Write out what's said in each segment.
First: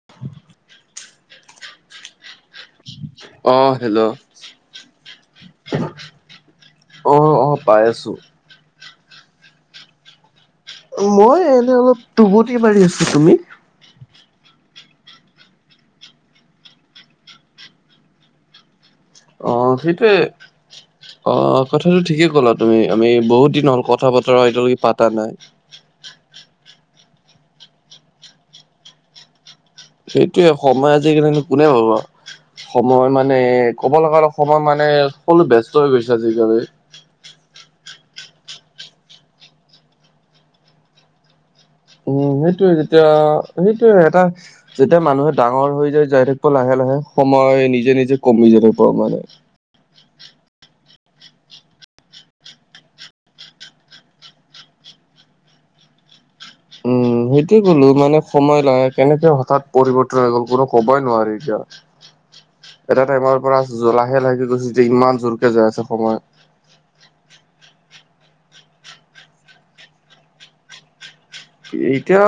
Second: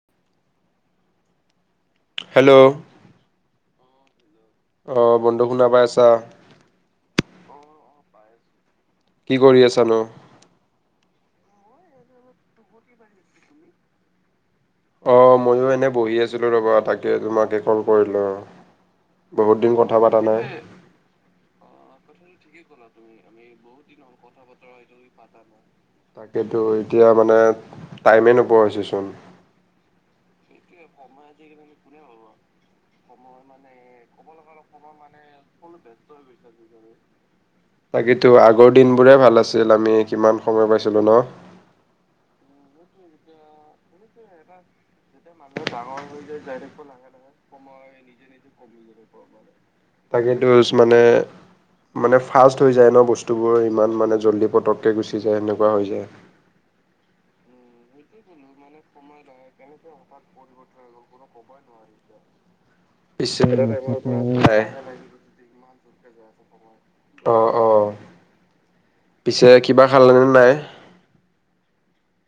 [unintelligible] Hello আহ hello অ', বন্ধু শুনা পাই আছা? অঁ অঁ পাই আছোঁ কি কৰি আছানো? মই এনে অলপ টুপনি মাৰি আছো, তুমি? অ', ময়ো এনে বহি আছিলো ৰবা তাকে তোমাকে কল কৰিলো আৰু। অ', সেইটো অ কথাটো ঠিকে ক'লা তুমি আমি বহুত দিন হ'ল কথা বতৰা এতিয়ালৈকে পাতা নাই। তাকেটো এতিয়া মানে টাইমেই নোপোৱাা হৈেছচোন। সেইটোয়ে সময় আজিকালি কোনে ভাবো আৰু সময় মানে ক'ব লগা অল [unintelligible] সময় মানে সকলো ব্যস্ত হৈ গৈছে আজিকালি। তাকেটো আগৰ দিনবোৰে ভাল আছিল, আমি কিমান সময় পাইছিলোঁ ন। উম সেইটোযৱে, যেতিয়া সেইটোৱে এটা যেতিয়া মানুহে ডাঙৰ হৈ যায় যাই থাকিব লাহে লাহে সময় নিজে নিজে কমি যাই থাকিব মানে। তাকে মানে [unintelligible] মানে ফাষ্ট হৈ যায় ন বস্তুবোৰ ইমান মানে জল্দি পটককৈ গুচি যায় সেনেকুৱা হৈ যায়। উম সেইটোে ক'লো মানে সময় লাগে কেনেকে হঠাৎ পৰিৱৰ্তন হৈ গ'ল কোনো ক'বই নোৱাৰে এতিয়া। অ সটো [unintelligible] [inaudible] এটা টাইমৰ পৰা লাহে লাহেকে গৈছে যেতিয়া ইমান জোৰকে যাই আছে সময়। অঁ অঁ, পিছে কিবা খাল নাই? এতিয়া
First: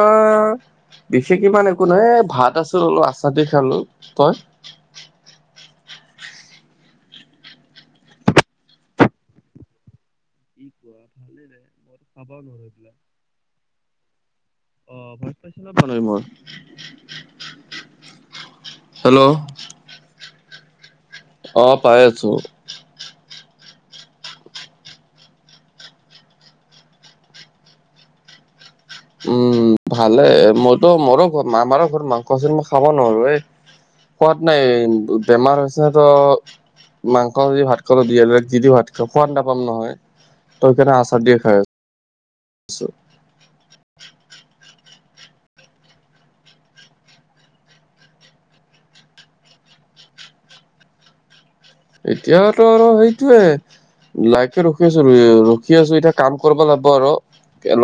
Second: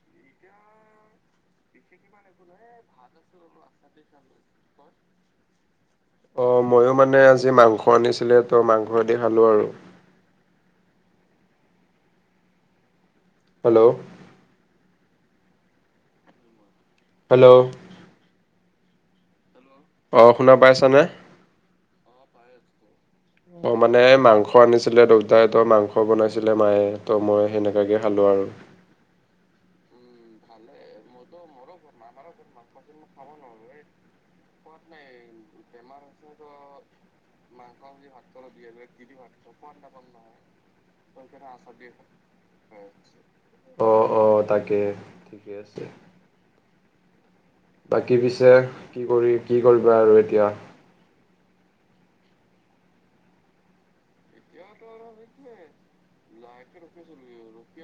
বিশেষ ইমান একো নহয় ভাত আছিলো আচাৰ দি খালো। তই? অঁ, ময়ো মানে আজি মাংস আনিছিলে তো মাংসদি খালোঁ আৰু। কি কোৱা ভালে ন মোৰ [inaudible] আবানল [inaudible] হেল্ল' অ ভাল [unintelligible] পাইছে ন প ন মই হেল্ল' হেল্ল' অঁ, শুনা পাইছানে? অ', পাই আছো। অ', মানে মাংস আনিছিলে দেউতাই ত মাংস বনাইছিলে মায়ে ত মই সেনেকালে খালো আৰু। উম ভালে, মইতো মোৰো ঘৰত আমাৰো ঘৰত মাংস আছিল মই খাব নোৱাৰো এ। সোৱাত নাই, বেমাৰ হৈছে তো, মাংস দি ভাত কল বিয়াবিলাক যি দিও ভাত খাই খোৱাদ নাপাম নহয় তইকাৰণে আচাৰ দিয়ে খাই আ [inaudible] ছো অ', অ' তাকে, ঠিকে আছে। বাকী পিছে কি কৰি, কি কৰিবা আৰু এতিয়া? এতিয়াতো আৰু সেইটোয়ে, লাইকে ৰখি আছোঁ ৰখি আছোঁ এতিয়া কাম কৰিব লাগিব আৰু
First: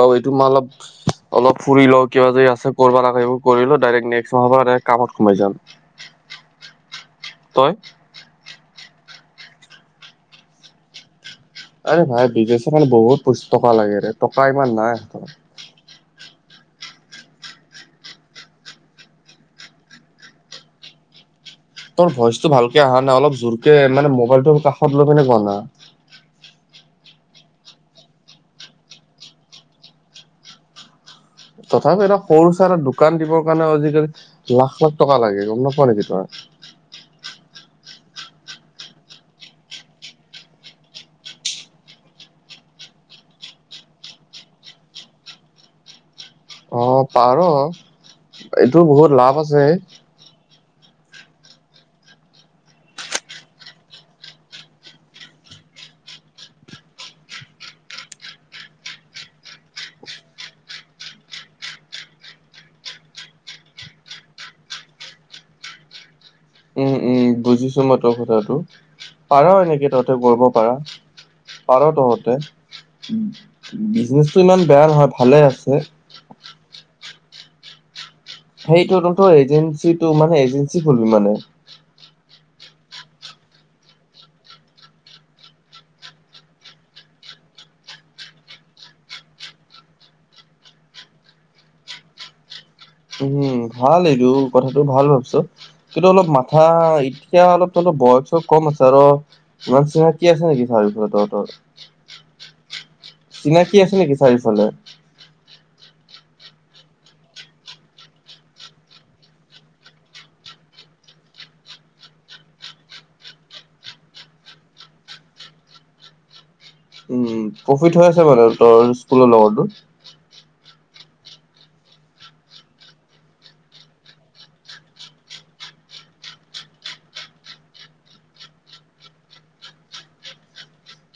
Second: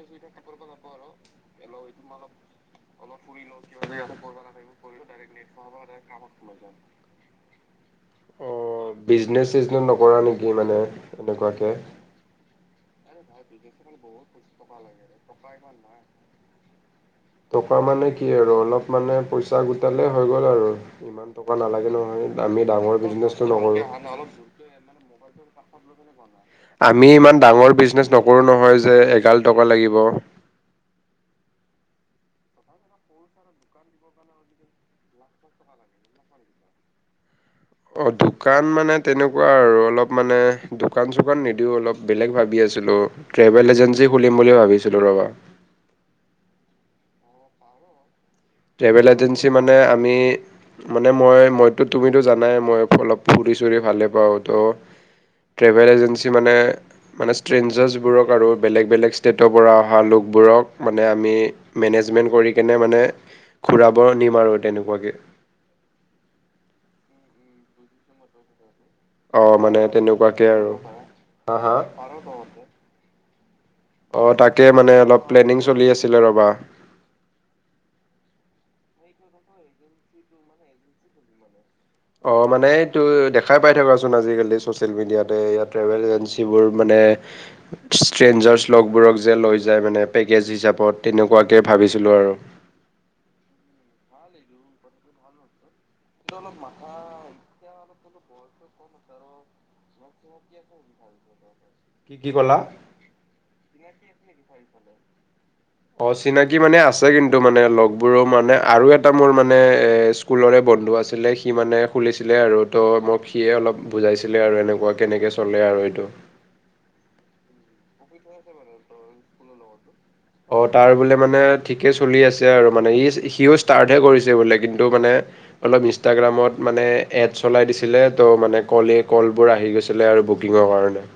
ল' এইটো মই অলপ অলপ ফুৰি লওঁ কিবা যদি আছে কৰিব লগা সেইবোৰ কৰিলোঁ, ডাইৰেক্ট নেক্সট মাহৰপৰা কামত সোমাই যাম। মজা তই? অ' বিজনেচ চিজনে নকৰা নেকি মানে? এনেকুৱাকে আৰে ভাই বিজনেচৰ কাৰণে বহুত কষ্ট কৰা লাগে, টকা ইমান নাই। [unintelligible] টকা মানে কি আৰু অলপ মানে পইচা গোটালেই হৈ গ'ল আৰু ইমান টকা নালাগে তোৰ ভইচটো নহয়। আমি ভালকে ডাঙৰ বিজনেচটো নকৰো। সত লৈ পিনে কুৱা না। আমি ইমান ডাঙৰ বিজনেচ নকৰো নহয় যে এঘাল টকা লাগিব। তথাপিও এটা সৰু চৰা এটা দোকান দিবৰ কাৰণে আজিকালি লাখ লাখ টকা লাগে, গম নাপোৱা নেকি তই? অ' দোকান মানে তেনেকুৱা আৰু অলপ মানে দোকান চোকান নিদিওঁ, অলপ বেলেগ ভাবি আছিলোঁ, ট্ৰেভেল এজেঞ্চি খুলিম বুলি ভাবিছিলোঁ ৰ'বা। অ' পাৰ। এইটো ট্ৰেভেল বহুত লাভ এজেঞ্চি আছে। মানে আমি মানে মই মইতো তুমিতো জানাই মই অলপ ফুৰি চুৰি ভালে পাওঁ ত' ট্ৰেভেল এজেঞ্চি মানে মানে ষ্ট্ৰেঞ্জাৰ্ছবোৰক আৰু বেলেগ বেলেগ ষ্টেটৰপৰা অহা লোকবোৰক মানে আমি মেনেজমেণ্ট কৰি কেনে মানে ঘূৰাব নিম আৰু তেনেকুৱাকে। উম, উম, বুজিছোঁ মই তোৰ কথাটো, পাৰা অ মানে এনেকে তহতে তেনেকুৱাকে কৰিব আৰু পাৰা। হা হা পাৰ তহতে। বিজনেচটো ইমান বেয়া নহয় ভালে আছে। টিলা ৰবা। সেইটো যুনটো এজেঞ্চিটো মানে এজেঞ্চি খলবি মানে? অ' মানে এইটো দেখাই পাই থকাচোন আজিকালি চচিয়েল মিডিয়াতে, ইয়াত ট্ৰেভেল এজেঞ্চিবোৰ মানে ষ্ট্ৰেঞ্জাৰছ লগবোৰক যে লৈ যায় মানে পেকেজ হিচাপত তেনেকুৱাকে ভাবিছিলোঁ আৰু। উম, ভাল এইটো, কথাটো ভাল ভাবিছ। কিন্তু অলপ মাথা, এতিয়া অলপ অলপ বছ টো কম আছে আৰু ইমান চিনাকি আছে নেকি চাৰ্ভিচত তহতৰ। কি কি কলা? চিনাকি আছে নেকি চাৰিওফালে? অ' চিনাকি মানে আছে কিন্তু মানে লগবোৰো মানে আৰু এটা মোৰ মানে এ স্কুলৰে বন্ধু আছিলে সি মানে খুলিছিলে আৰু ত' মোক সিয়ে অলপ বুজাইছিলে আৰু এনেকুৱা কেনেকে চলে আৰু এইটো। উম প্ৰফিট হৈ আছে মানে তোৰ স্কুলৰ লগৰটোৰ? অ' তাৰ বোলে মানে ঠিকে চলি আছে আৰু মানে ই সিও ষ্টাৰ্টহে কৰিছে বোলে কিন্তু মানে অলপ ইনষ্টাগ্ৰামত মানে এড চলাই দিছিলে ত' মানে কলে কলবোৰ আহি গৈছিল। ছিলে আৰু বুকিঙৰ কাৰণে।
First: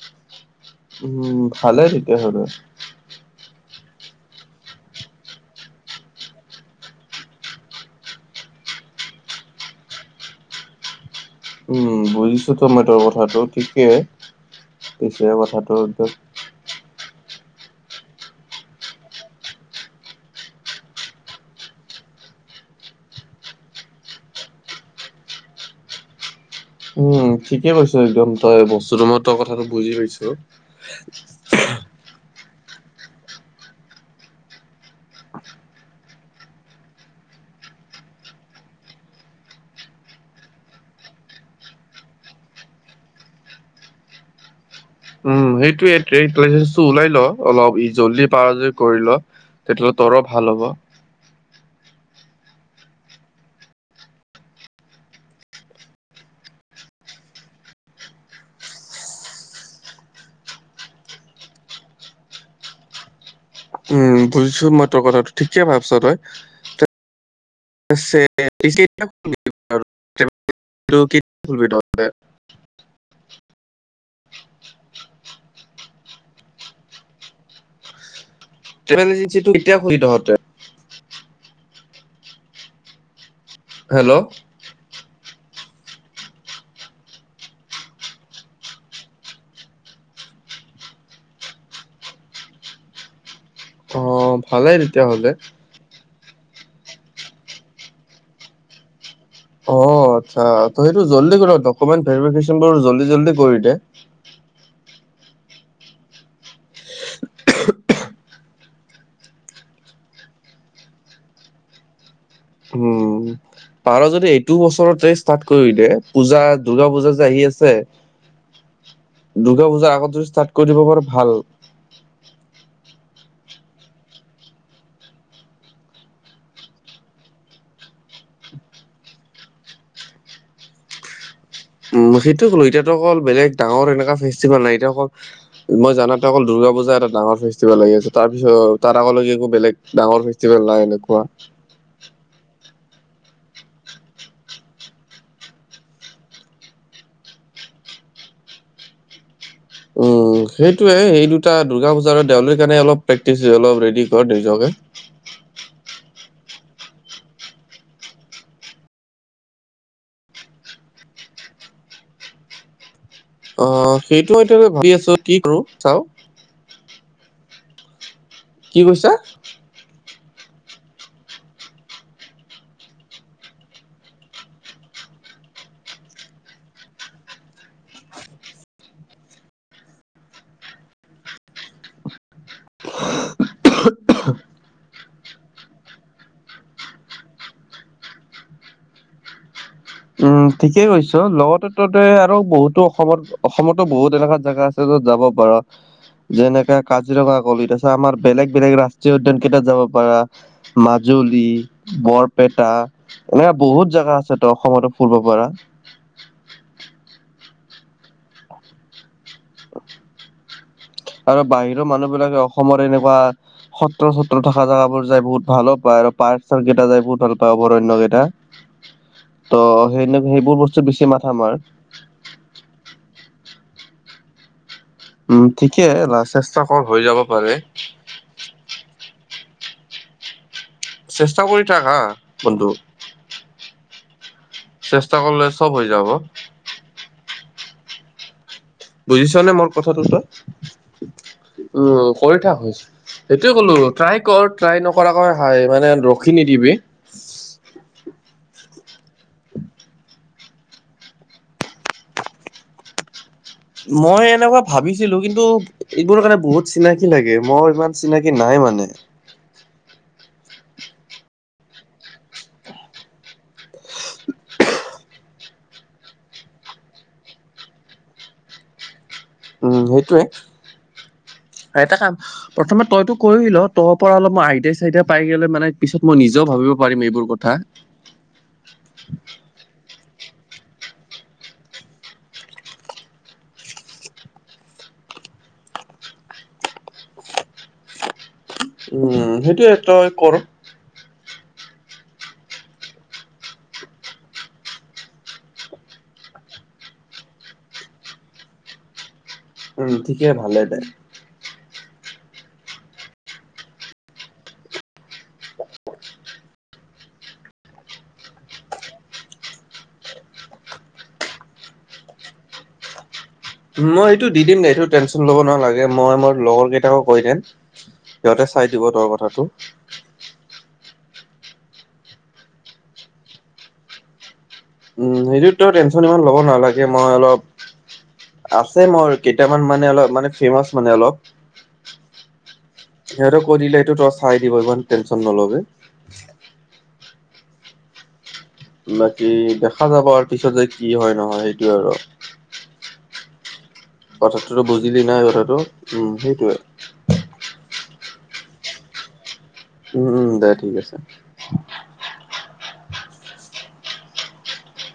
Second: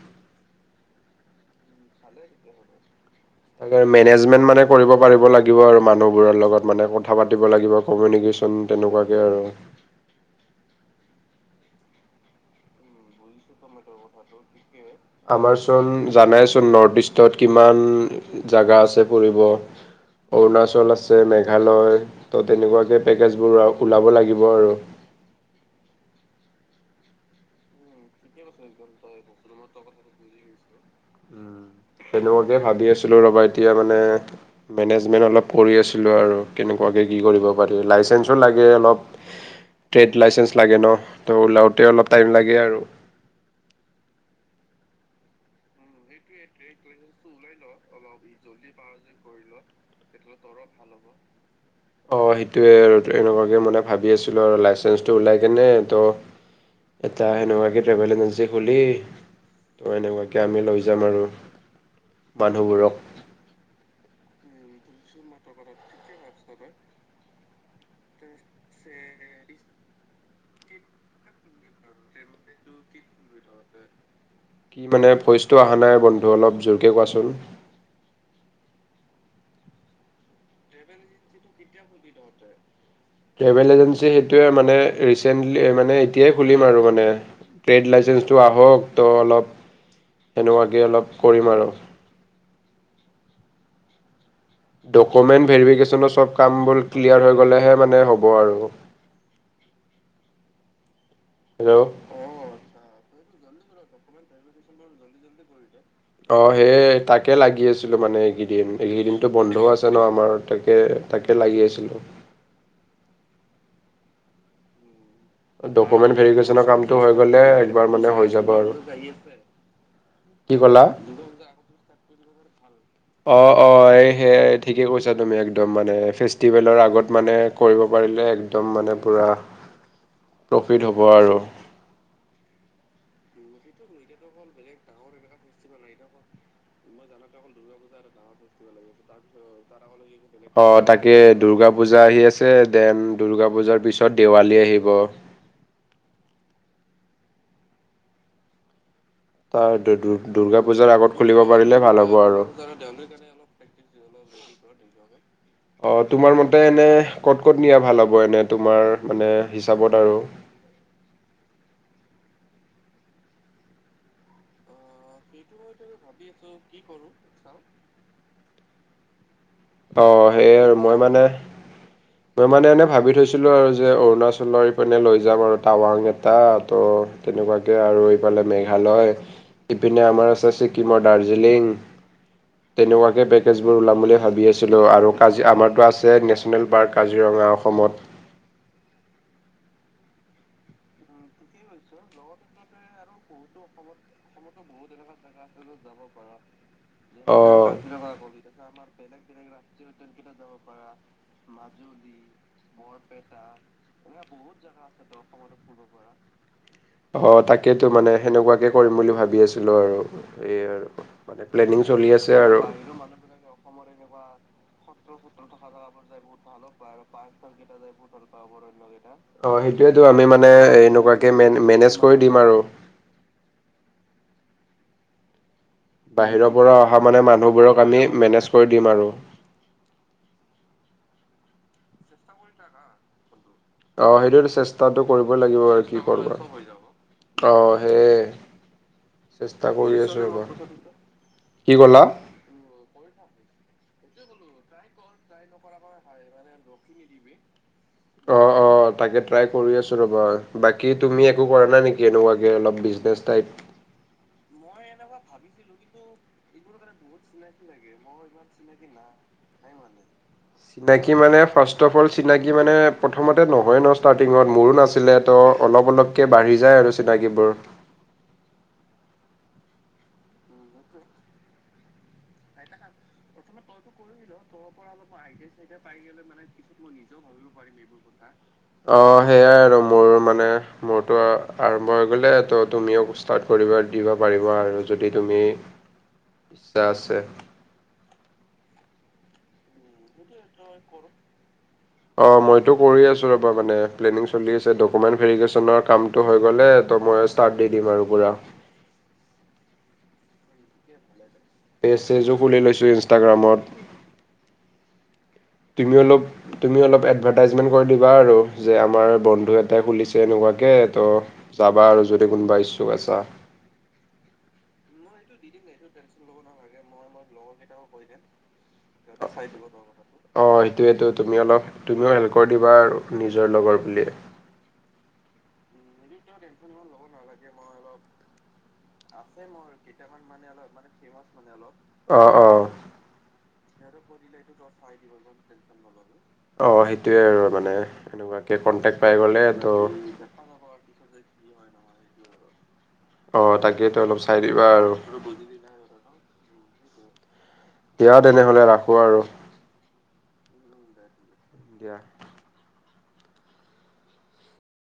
উ, ভালে তেতিয়াহ'লে। মানে মেনেজমেন্ট মানে কৰিব পাৰিব লাগিব আৰু মানুহবোৰৰ লগত মানে কথা পাতিব লাগিব। কমিউনিকেশ্যন তেনেকুৱাকে আৰু। উম। বুজিছোঁ ত' মই তোৰ কথাটো ঠিকে। পিছে কথাটো আমাৰচোন একদম জানাইচোন নৰ্থ ইষ্টত কিমান জগা আছে ফুৰিব। অৰুণাচল আছে, মেঘালয় ত' তেনেকুৱাকে পেকেজবোৰ ওলাব লাগিব আৰু। উ ঠিকে কৈছো একদম তই বস্তুতো মই তই কথাটো বুজি পাইছো। সেনেকুৱাকে ভাবি আছিলো ৰবা এতিয়া মানে মেনেজমেণ্ট অলপ কৰি আছিলোঁ আৰু কেনেকুৱাকৈ কি কৰিব পাৰি। লাইচেঞ্চো লাগে অলপ ট্ৰেড লাইচেন্ঞ্চ লাগে ন, তো ওলাওঁতে অলপ টাইম লাগে আৰু। উম সেইটোয়ে [unintelligible] ওলাই ল অলপ ই জল্দি পাৰজ কৰি লো। [unintelligible] ভাল হ'ব। অ সেইটোৱে আৰু এনেকুৱাকে মানে ভাবি আছিলোঁ আৰু লাইচেঞ্চটো ওলাই কেনে ত এটা সেনেকুৱাকে ট্ৰেভেল এজেঞ্চি খুলি ত' এনেকুৱাকে আমি লৈ যাম আৰু মানুহবোৰক। উম বুজিছো মই তোৰ কথাটো ঠিকে ভাবছো তই। [unintelligible] [unintelligible] কি মানে ভইচটো অহা নাই বন্ধু অলপ জোৰকে কোৱাচোন। টেভেল এজেঞ্চিটো কেতিয়া [unintelligible] তহঁতে ট্ৰেভেল এজেঞ্চি হেল্ল' সেইটোৱে মানে ৰিচেন্টলি মানে এতিয়াই খুলিম আৰু মানে ট্ৰেড লাইচেন্ঞ্চটো আহক ত অলপ তেনেকুৱাকে অলপ কৰিম আৰু। অ' ভালেই তেতিয়াহ'লে। ডকমেণ্ট ভাৰিভেকেচনৰ চব কামবোৰ ক্লিয়াৰ হৈ গ'লে হে মানে হ'ব আৰু। অ আচ্ছা ত সেইটো জল্দি কৰা। হেল্ল' ডকমেণ্ট ভেৰিফিকেশচন বোৰ জল্দি জল্দি কৰি দে। অ সেইযয়ে তাকে লাগি আছিলোঁ মানে এইকেইদিন, এইকেইদিনতো বন্ধও আছে ন আমাৰ তাকে তাকে লাগি আছিলো। উম। পাৰ যদি এইটো বছৰৰ তেষ্ট ষ্টাৰ্ট কৰি দে, ডকুমেণ্ট পূজা ভেৰিফিকেশ্যনৰ দৰ্গা কামটো হৈ পূজা যে গ'লে আহি আছে একবাৰ মানে হৈ যাব আৰু। দুৰ্গা পূজাৰ আগত য ষ্টাৰ্ট কি কৰিব ক'লা? পাৰ ভাল। [unintelligible] অ অ এই সেয়াই ঠিকেই কৈছা তুমি একদম মানে ফেষ্টিভেলৰ আগত মানে কৰিব পাৰিলে একদম মানে পূৰা প্ৰফিট হ'ব আৰু। উম সেইটোৱ কলো এতিয়াটো অকল বেলেগ ডাঙৰ এনেকুৱ ফেষ্টিভেল নাই, এতিয়া অকল মই জানাতটো অকল দুৰ্গা পূজা এটা ডাঙৰ ফেষ্টিভেল লাগি আছে। তাৰ পিছত তাত আগলৈকে একো বেলেগ ডাঙৰ ফেষ্টিভেল অ নাই তাকে এনেকুৱা। দূৰ্গা পূজা আহি আছে, দেন দুৰ্গা পূজাৰ পিছত দেৱালী আহিব। তাৰ দু দু উম দুৰ্গা পূজাৰ সেইটোয়ে আগত সেই খুলিব দুটা পাৰিলে ভাল পূজা হ'ব আৰু দেউালীৰ কাৰণে অলপ পেক থিক আছে অলপ ৰেডি কৰ [unintelligible] অ তোমাৰ মতে এনে ক'ত ক'ত নিয়া ভাল হ'ব এনে তোমাৰ মানে হিচাপত আৰু। অ সেইটো ভাবি আছো কি কৰো চাও। কি কৰো চাও। কি কৈছা? অ সেইয়া মই মানে মই মানে এনে ভাবি থৈছিলোঁ আৰু যে অৰুণাচলৰ পিনে লৈ যাম আৰু টাৱাং এটা ত তেনেকুৱাকৈ আৰু এইফালে মেঘালয় ইপিনে আমাৰ আছে ছিকিমৰ আৰু দাৰ্জিলিং। তেনেকুৱাকে পেকেজবোৰ ওলাম বুলি ভাবি আছো। ছিলো আৰু কাজ আমাৰতো আছে নেশ্যনেল পাৰ্ক কাজিৰঙা অসমত। উম, ঠিকেই কৈছ উ লগতে ঠিকেইছ ততে আৰু লগতে বহুতো এতে আৰু অসমত বহুতো অসমতো বহুত অসমত এনেকুৱা জাগা অসমতো আছে বহুত য'ত এনেকুৱা যাব জোগা পাৰ। আছে যাব পাৰা। যেনেকা কাজিৰঙা গলি, তাৰপাছত আমাৰ বেলেগ বেলেগ ৰাষ্ট্ৰীয় উদ্যয়ান কেইটাত যাব পাৰা। মাজুলী, বৰপেটা এনেকাে বহুত জেগা আছে তো অসমতো [unintelligible] অ তাকেইতো মানে সেনেকুৱাকে কৰিম বুলি ভাবি আছিলো আৰু এই আৰু মানে প্লেনিং চলি মানুহ আছে বিলাকে আৰু অসমৰ এনেকুৱা সত্ৰ-সত্ৰ থকা জাগাবোৰ যাই বহুত ভালো পায় আৰু পাৰ্ক চাৰ্কেইটা যাই বহুত ভাল পায়, [unintelligible] ত' অ' সেইটোয়েতো সেই আমি মানে সেইবোৰ বস্তু বেছি এনেকুৱাকে মাথা মাৰ মেনেজ কৰি দিম আৰু। উম, ঠিকে। চেষ্টা বাহিৰৰপৰা কৰ অহা হৈ যাব মানে পাৰে মানুহবোৰক আমি মেনেজ কৰি দিম আৰু। চেষ্টা কৰি থাকা বন্ধু। অ' সেইটোতো চেষ্টাটো চেষ্টা কৰিবই কৰিলে লাগিব চব আৰু হৈ কি যাব কৰা আ, হেয়েই। বুজিছ নে মোৰ কথাটো তই? কি উ ক'লা কৰি থাক। সেইটোয়ে ক'লো ট্ৰাই কৰ, ট্ৰাই নকৰাকৈ হাই, মানে ৰখি নিদিবি। অ', অ'। তাকে ট্ৰাই কৰি আছোঁ ৰ'বা। বাকী তুমি একো কৰা নাই নেকি এনেকুৱাকে অলপ বিজনেছ টাইপ। মই এনেকুৱা মই ভাবিছিলো এনেকোৱা কিন্তু ভাবিছিলো কিন্তু কাৰণে বহুত এইবোৰ কাৰণে চিনাকি বহুত লাগে মই চিনাকি ইমান লাগে, মোৰ চিনাকি ইমান নাই মানে। চিনাকি নাই। চিনাকি মানে ফাৰ্ষ্ট অ'ফ অ'ল চিনাকি মানে প্ৰথমতে নহয় ন' ষ্টাৰ্টিঙত, মোৰো নাছিলে ত' অলপ অলপ কে বাঢ়ি যায় আৰু চিনাকিবোৰ। উম, সেইটোৱে। এটা কাম প্ৰথমে তইতো কৰিল, তোৰপৰা অলপ মই আইদিয়া চাইদা পাই গেলে মানে পিছত মই নিজেও ভাবিব পাৰিম এইবোৰ কথা। অ' হেয়াই আৰু। মোৰ মানে মোৰটো আৰম্ভ হৈ গ'লে ত' তুমিও ষ্টাৰ্ট কৰিব দিবা পাৰিবা আৰু। যদি তুমি ইচ্ছা আছে। উম, সেইটোয়ে তই কৰ। অ' মইতো কৰি আছোঁ ৰ'বা মানে প্লেনিং চলি আছে, ডকুমেণ্ট ভেৰিফিকেশ্যনৰ কামটো হৈ গ'লে ত' মই ষ্টাৰ্ট দি দিম আৰু পুৰা। উম, ঠিকে ভালে দে। পেজ চেজো খুলি লৈছোঁ ইনষ্টাগ্ৰামত। তুমি অলপ তুমি অলপ এডভাৰ্টাইজমেণ্ট কৰি দিবা আৰু যে আমাৰ বন্ধু এটাই খুলিছে এনেকুৱাকে ত' যাবা আৰু যদি কোনোবা ইচ্ছুক আছা। মই এইটো দি দিম দে, এইটো টেনচন ল'ব নালাগে, মই মোৰ লগৰ কেইটাকো কৈ দিম। সিহঁতে চাই দিব। তোৰ অ' কথাটো চাই দিব। অ' সেইটোৱেতো। তুমি অলপ, তুমিও হেল্প কৰি দিবা আৰু নিজৰ লগৰ বুলি। উম, সেইটোততো টেনশ্যন ইমান ল'ব নালাগে, মই অলপ আছে মোৰ কেইটামান মানে অলপ মানে ফেমাচ মানে অলপ। অ', অ'। সিহঁতক কৈ দিলে সেইটো তই চাই দিব, ইমান টেনশ্যন ন'লবি। অ' সেইটোৱে আৰু মানে এনেকুৱা বাকী দেখা যাব আৰু পিছত যে কি হয় নহয় সেইটোয়ে আৰু। অ' তাকেইতো। অলপ চাই কথাটোতো দিবা আৰু বুজিলি নাই কথাটো। উম, সেইটোৱে। দিয়া তেনেহ'লে ৰাখো আৰু। উম, উম, দে ঠিক আছে। দিয়া।